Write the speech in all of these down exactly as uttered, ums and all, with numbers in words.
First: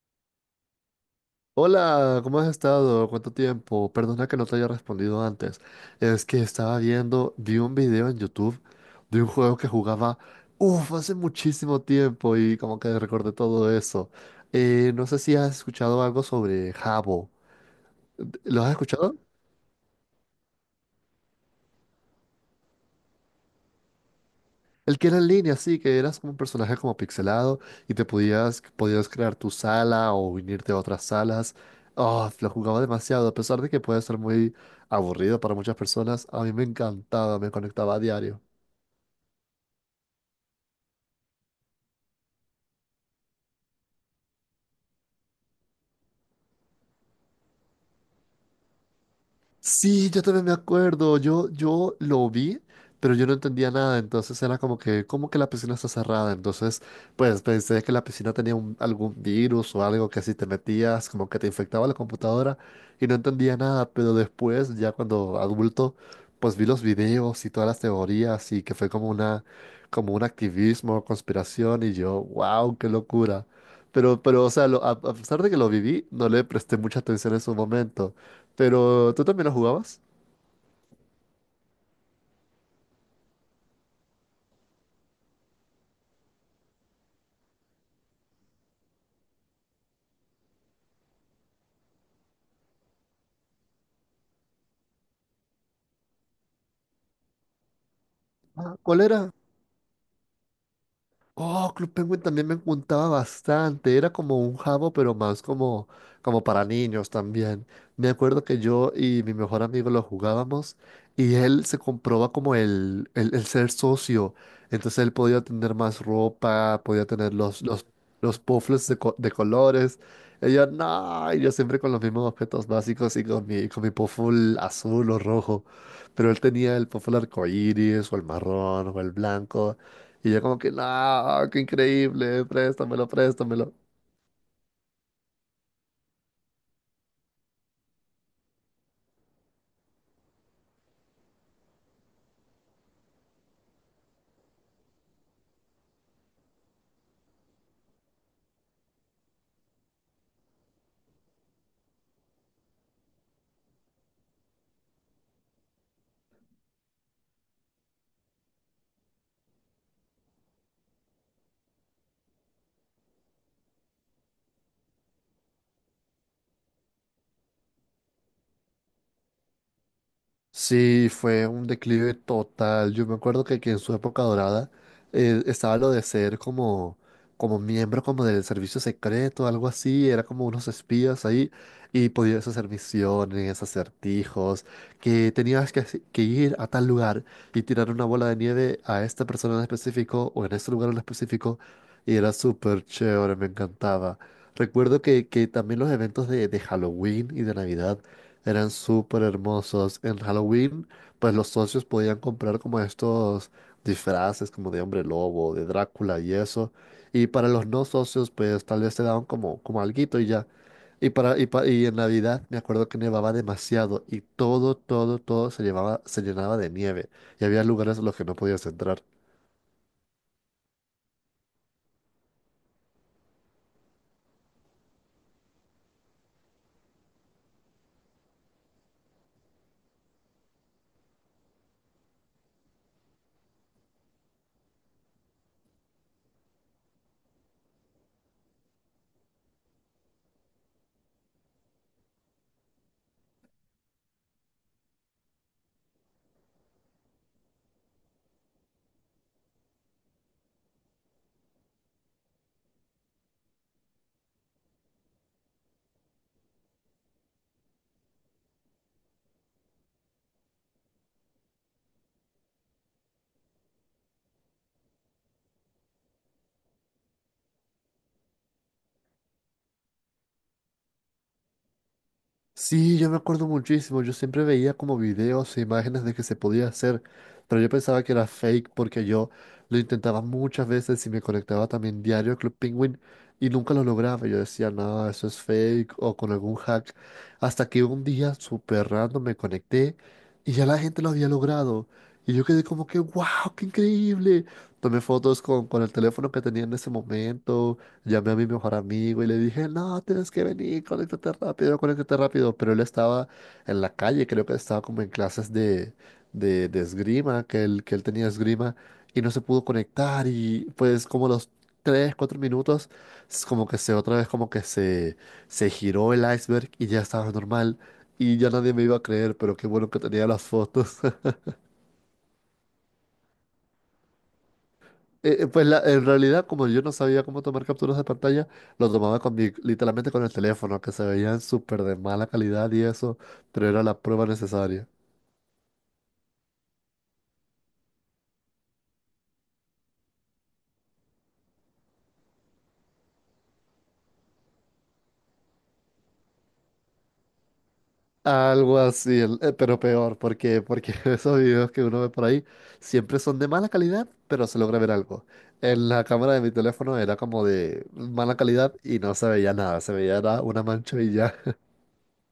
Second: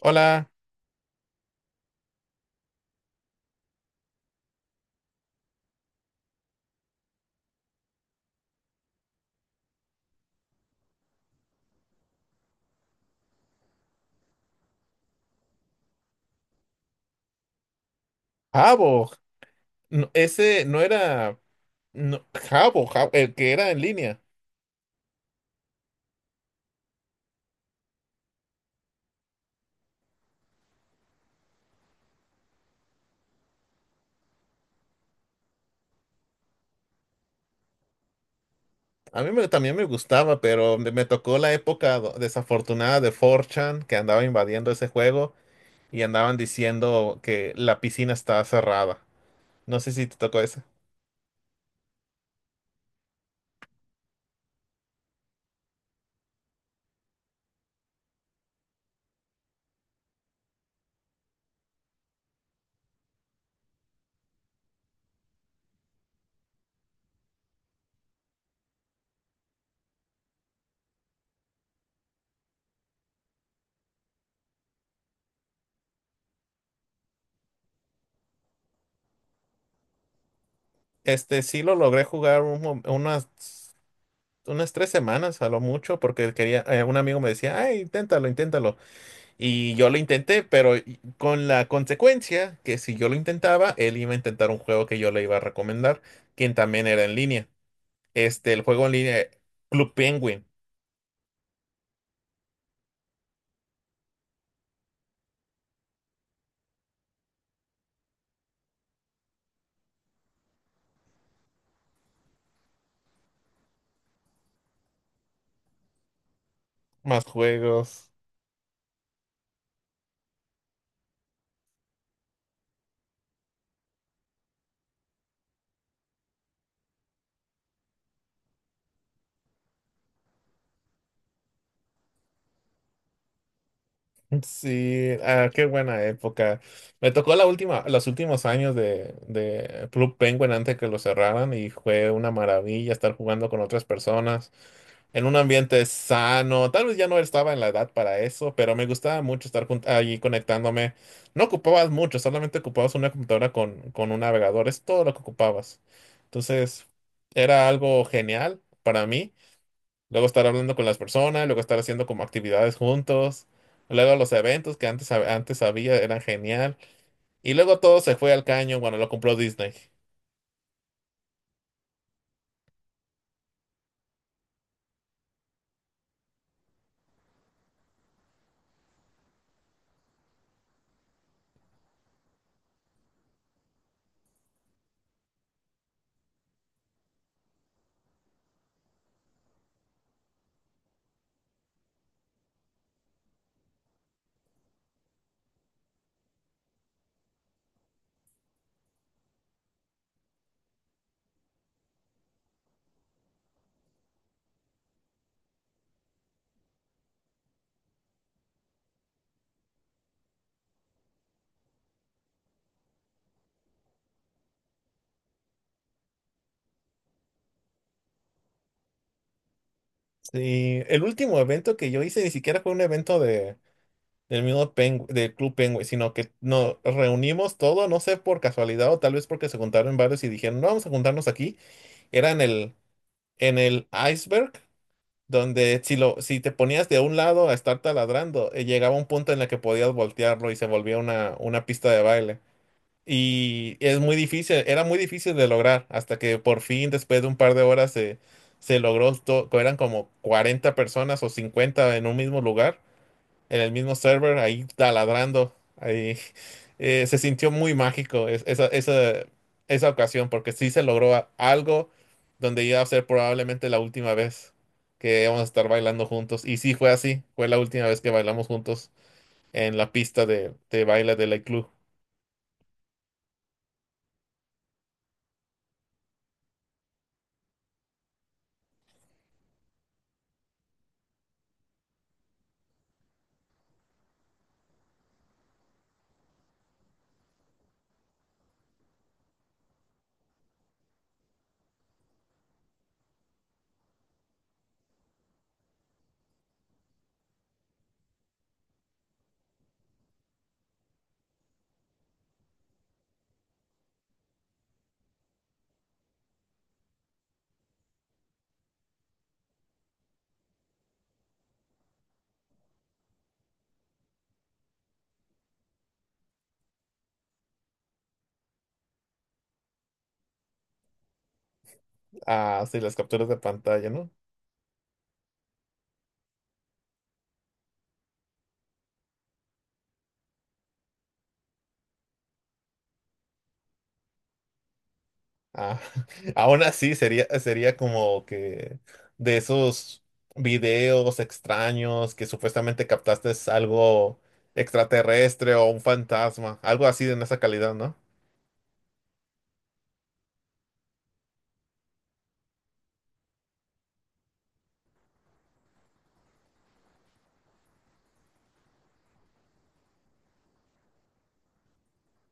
Hola, Hola, ¿cómo has estado? ¿Cuánto tiempo? Perdona que no te haya respondido antes. Es que estaba viendo, vi un video en YouTube de un juego que jugaba, uff, hace muchísimo tiempo y como que recordé todo eso. Eh, no sé si has escuchado algo sobre Habbo. ¿Lo has Jabo. escuchado? No, ese no era no, Jabo, Ja- el que era en línea. El que era en línea, sí, que eras como un personaje como pixelado y te podías, podías crear tu sala o unirte a otras salas. Oh, lo jugaba demasiado, a pesar de que puede ser muy aburrido para muchas personas, a mí me encantaba, me conectaba a diario. A mí me- también me gustaba, pero me, me tocó la época do- desafortunada de four chan que andaba invadiendo ese juego y andaban diciendo que la piscina estaba cerrada. No sé si Sí, te yo tocó también me ese. acuerdo. Yo, yo lo vi, pero yo no entendía nada. Entonces era como que, como que la piscina está cerrada. Entonces, pues pensé que la piscina tenía un- algún virus o algo que si te metías, como que te infectaba la computadora y no entendía nada. Pero después, ya cuando adulto, pues vi los videos y todas las teorías y que fue como una, como un activismo, conspiración y yo, wow, qué locura. Pero, pero, o sea, lo- a a pesar de que lo viví, no le presté mucha atención en su momento. Pero tú también lo jugabas. Este sí lo logré jugar un mom- unas, unas tres semanas a lo mucho porque quería, eh, un amigo me decía, ay, inténtalo, inténtalo. Y yo lo intenté, pero y- con la consecuencia que si yo lo intentaba, él iba a intentar un juego que yo le iba a recomendar, quien también era en línea. Este, el Ah, juego en ¿cuál línea, era? Club Penguin, Oh, Club Penguin también me encantaba bastante. Era como un jabo, pero más como, como para niños también. Me acuerdo que yo y mi mejor amigo lo jugábamos y él se comprobaba como el, el, el ser socio. Entonces él podía tener más ropa, podía más tener los, los, juegos. los puffles de, co- de colores. Y yo, no, y yo siempre con los mismos objetos básicos y con mi, con mi puffle azul o rojo. Pero él tenía el puffle arcoíris o el marrón o el blanco. Y yo como que, no, qué increíble, préstamelo, préstamelo. Sí, ah, qué buena época. Me tocó la última, los últimos años de, de Club Penguin antes que lo cerraran y fue una maravilla estar jugando con otras personas en un ambiente sano. Tal vez ya no estaba en la edad para eso, pero me gustaba mucho estar jun- allí conectándome. No ocupabas mucho, solamente ocupabas una computadora con, con un navegador, es todo lo que ocupabas. Entonces, era algo genial para mí. Luego estar hablando con las personas, luego estar haciendo como actividades juntos. Luego los eventos que antes, hab- antes había eran genial. Y luego todo se fue al caño cuando lo compró Disney. Sí, fue un declive total. Yo me acuerdo que, que en su época dorada eh, estaba lo de ser como, como miembro como del servicio secreto, algo así. Era como unos espías ahí y podías hacer misiones, acertijos, que tenías que, hace- que ir a tal lugar y tirar una bola de nieve a esta persona en específico o en este lugar en específico. Y era súper chévere, me encantaba. Recuerdo que, que también los eventos de, de Halloween y de Navidad. Eran súper hermosos. En Halloween, pues los socios podían comprar como estos disfraces como de hombre lobo, de Drácula y eso. Y para los no socios, pues tal vez te daban como, como alguito y ya. Y, para, y, pa- y en Navidad me acuerdo que nevaba demasiado y todo, todo, todo se llevaba, se llenaba de nieve y había lugares a los que no podías entrar. Sí, el último evento que yo hice ni siquiera fue un evento de del mismo Pengu- del Club Penguin, sino que nos reunimos todo, no sé por casualidad o tal vez porque se juntaron varios y dijeron, no, vamos a juntarnos aquí. Era en el, en el iceberg, donde si, lo, si te ponías de un lado a estar taladrando, eh, llegaba un punto en el que podías voltearlo y se volvía una, una pista de baile. Y es muy difícil, era muy difícil de lograr, hasta que por fin, después de un par de horas, se, se logró, to- eran como cuarenta personas o cincuenta en un mismo lugar en el mismo server, ahí taladrando, ahí, eh, se sintió muy mágico es- esa, esa, esa ocasión, porque sí se logró a- algo donde iba a ser probablemente la última vez que íbamos a estar bailando juntos. Y sí fue así, fue la última vez que bailamos juntos en la pista de, de baile de la club. Sí, yo me acuerdo muchísimo. Yo siempre veía como videos e imágenes de que se podía hacer, pero yo pensaba que era fake porque yo lo intentaba muchas veces y me conectaba también diario a Club Penguin y nunca lo lograba. Yo decía, no, eso es fake o con algún hack. Hasta que un día, súper random, me conecté y ya la gente lo había logrado. Y yo quedé como que, wow, qué increíble. Tomé fotos con, con el teléfono que tenía en ese momento. Llamé a mi mejor amigo y le dije, no, tienes que venir, conéctate rápido, conéctate rápido. Pero él estaba en la calle, creo que estaba como en clases de, de, de esgrima, que él, que él tenía esgrima, y no se pudo conectar. Y pues como los tres, cuatro minutos, es como que se otra vez como que se, se giró el iceberg y ya estaba normal. Y ya nadie me iba a creer, pero qué bueno que tenía las fotos. Ah, sí, las capturas de pantalla, ¿no? Eh, eh, pues la- en realidad, como yo no sabía cómo tomar capturas de pantalla, lo tomaba con mi, literalmente con el teléfono, que se veían súper de mala calidad y eso, pero era la prueba necesaria. Ah, aún así sería, sería como que de esos videos extraños que supuestamente captaste es algo extraterrestre o un fantasma, algo así de esa calidad, ¿no? Algo así, el- eh, pero peor, porque, porque esos videos que uno ve por ahí siempre son de mala calidad, pero se logra ver algo. En la cámara de mi teléfono era como de mala calidad y no se veía nada, se veía era una mancha.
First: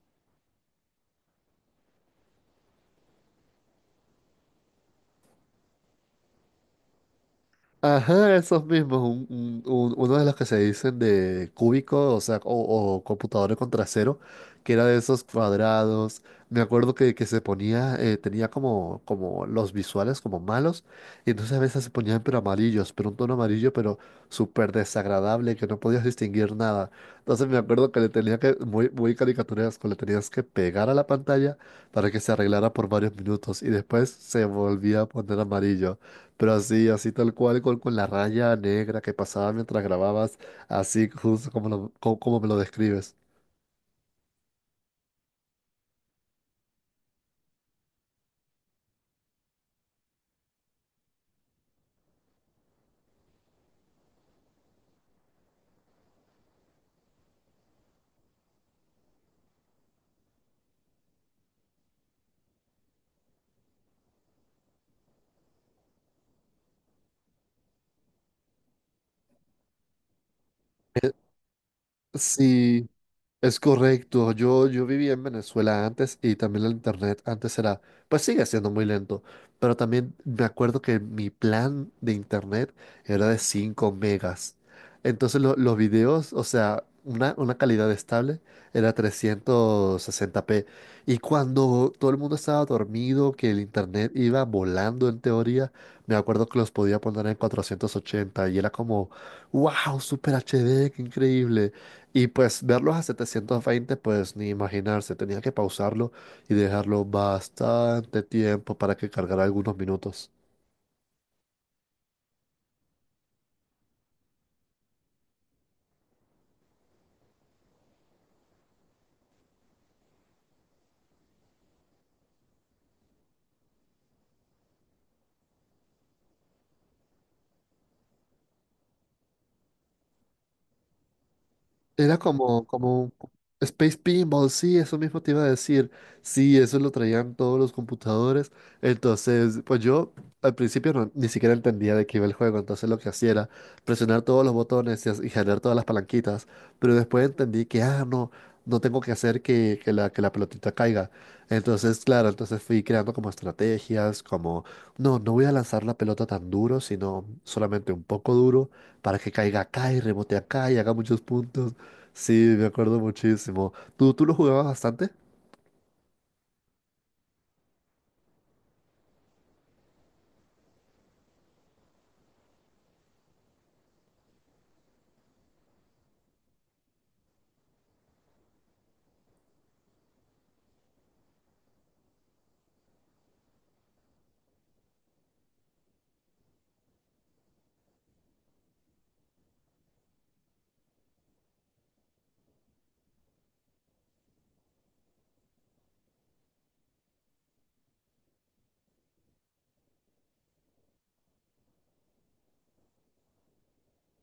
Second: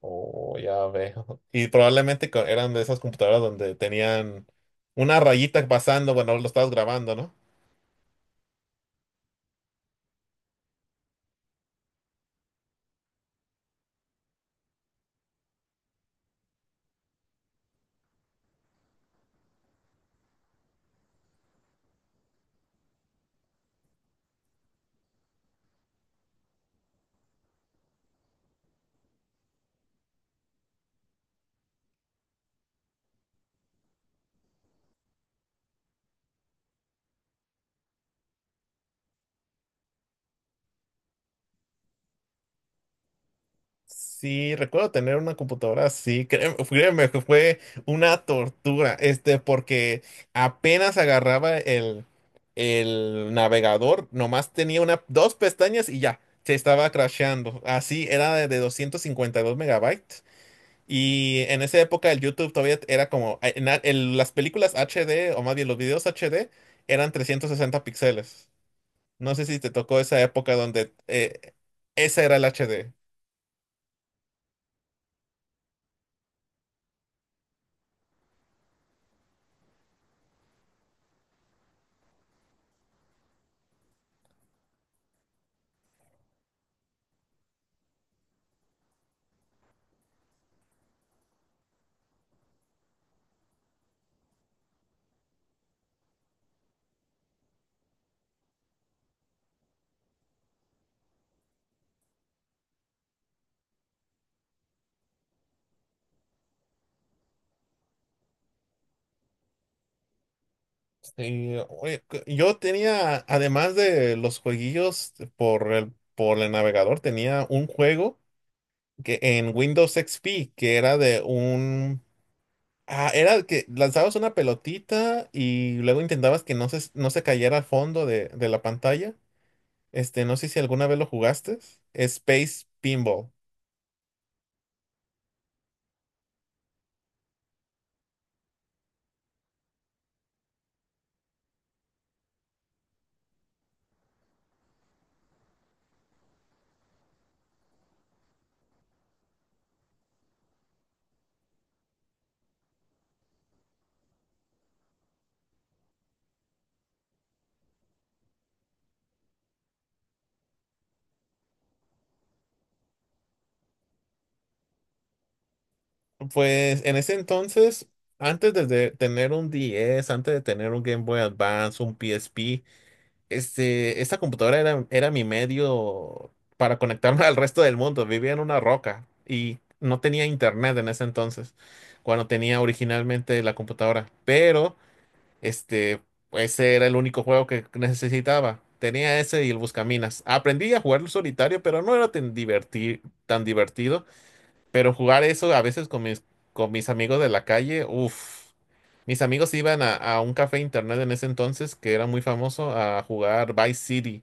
Oh, ya veo. Y probablemente co- eran de esas computadoras donde tenían una rayita pasando, bueno, lo estabas grabando, ¿no? Ajá, esos mismos, un- un- un- uno de los que se dicen de cúbico, o sea, o, o computadora con trasero, que era de esos cuadrados. Me acuerdo que, que se ponía, eh, tenía como, como, los visuales como malos, y entonces a veces se ponían pero amarillos, pero un tono amarillo, pero súper desagradable, que no podías distinguir nada. Entonces me acuerdo que le tenía que, muy, muy caricaturesco, le tenías que pegar a la pantalla para que se arreglara por varios minutos, y después se volvía a poner amarillo. Pero así, así tal cual, con, con la raya negra que pasaba mientras grababas, así justo como, lo- co- como me lo describes. Sí, recuerdo tener una computadora así, créeme, créeme que fue una tortura, este, porque apenas agarraba el, el navegador, nomás tenía una, dos pestañas y ya, se estaba crasheando. Así era de, de doscientos cincuenta y dos megabytes. Y en esa época el YouTube todavía era como, en la- en las películas H D, o más bien los videos H D, eran trescientos sesenta píxeles. No sé si te tocó esa época donde eh, esa era el Sí, H D. es correcto, yo, yo vivía en Venezuela antes y también el internet antes era, pues sigue siendo muy lento, pero también me acuerdo que mi plan de internet era de cinco megas. Entonces lo- los videos, o sea, una, una calidad estable era trescientos sesenta p. Y cuando todo el mundo estaba dormido, que el internet iba volando en teoría, me acuerdo que los podía poner en cuatrocientos ochenta y era como, wow, super H D, qué increíble. Y pues verlos a setecientos veinte pues ni imaginarse, tenía que pausarlo y dejarlo bastante tiempo para que cargara algunos minutos. Y, oye, que- yo tenía, además de los jueguillos por el, por el navegador, tenía un juego que en Windows X P que era de un... Ah, era que lanzabas una pelotita y luego intentabas que no se, no se cayera al fondo de, de la pantalla. Este, no sé si alguna vez lo jugaste. Era Space como, como un Pinball. Space Pinball, sí, eso mismo te iba a decir. Sí, eso lo traían todos los computadores. Entonces, pues yo al principio no- ni siquiera entendía de qué iba el juego. Entonces lo que hacía era presionar todos los botones y, as- y jalar todas las palanquitas. Pero después entendí que, ah, no, no tengo que hacer que, que la, que la pelotita caiga. Entonces, claro, entonces fui creando como estrategias, como, no, no voy a lanzar la pelota tan duro, sino solamente un poco duro para que caiga acá y rebote acá y haga muchos puntos. Sí, me acuerdo muchísimo. ¿Tú, tú lo jugabas bastante? Pues en ese entonces, antes de de tener un diez, antes de tener un Game Boy Advance, un P S P, este, esta computadora era, era mi medio para conectarme al resto del mundo. Vivía en una roca y no tenía internet en ese entonces, cuando tenía originalmente la computadora. Pero, este, ese era el único juego que necesitaba. Tenía ese y el Buscaminas. Aprendí a jugarlo solitario, pero no era tan diverti- tan divertido, pero jugar eso a veces con mis, con mis amigos de la calle, uff. Mis amigos iban a, a un café internet en ese entonces que era muy famoso a jugar Vice City,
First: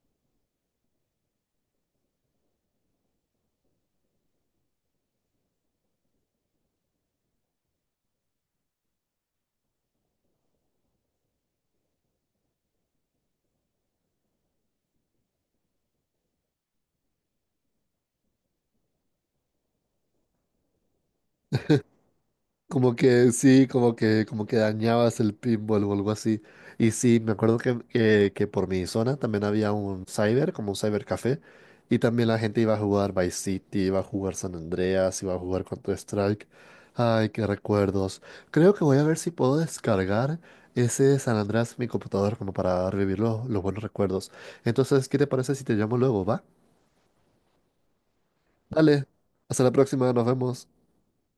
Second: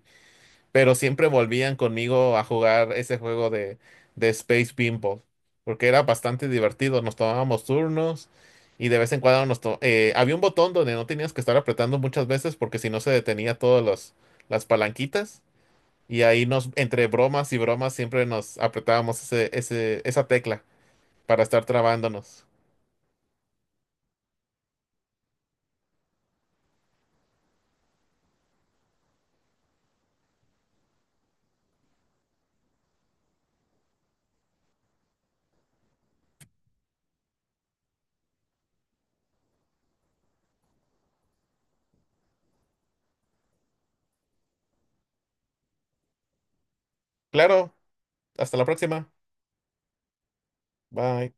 pero siempre volvían conmigo a jugar ese juego de, de Space Pinball, porque era bastante divertido. Nos tomábamos turnos y de vez en cuando nos to- eh, había un botón donde no tenías que estar apretando muchas veces porque si no se detenía todas las las palanquitas y ahí nos, entre bromas y bromas, siempre nos apretábamos ese, ese, esa tecla para estar trabándonos. Como que sí, como que, como que dañabas el pinball o algo así. Y sí, me acuerdo que, que, que por mi zona también había un cyber, como un cybercafé. Y también la gente iba a jugar Vice City, iba a jugar San Andreas, iba a jugar Counter-Strike. Ay, qué recuerdos. Creo que voy a ver si puedo descargar ese San Andreas en mi computador como para revivir los, los buenos recuerdos. Entonces, ¿qué te parece si te llamo luego, va? Claro, hasta la Dale, próxima. hasta la próxima, nos vemos. Bye.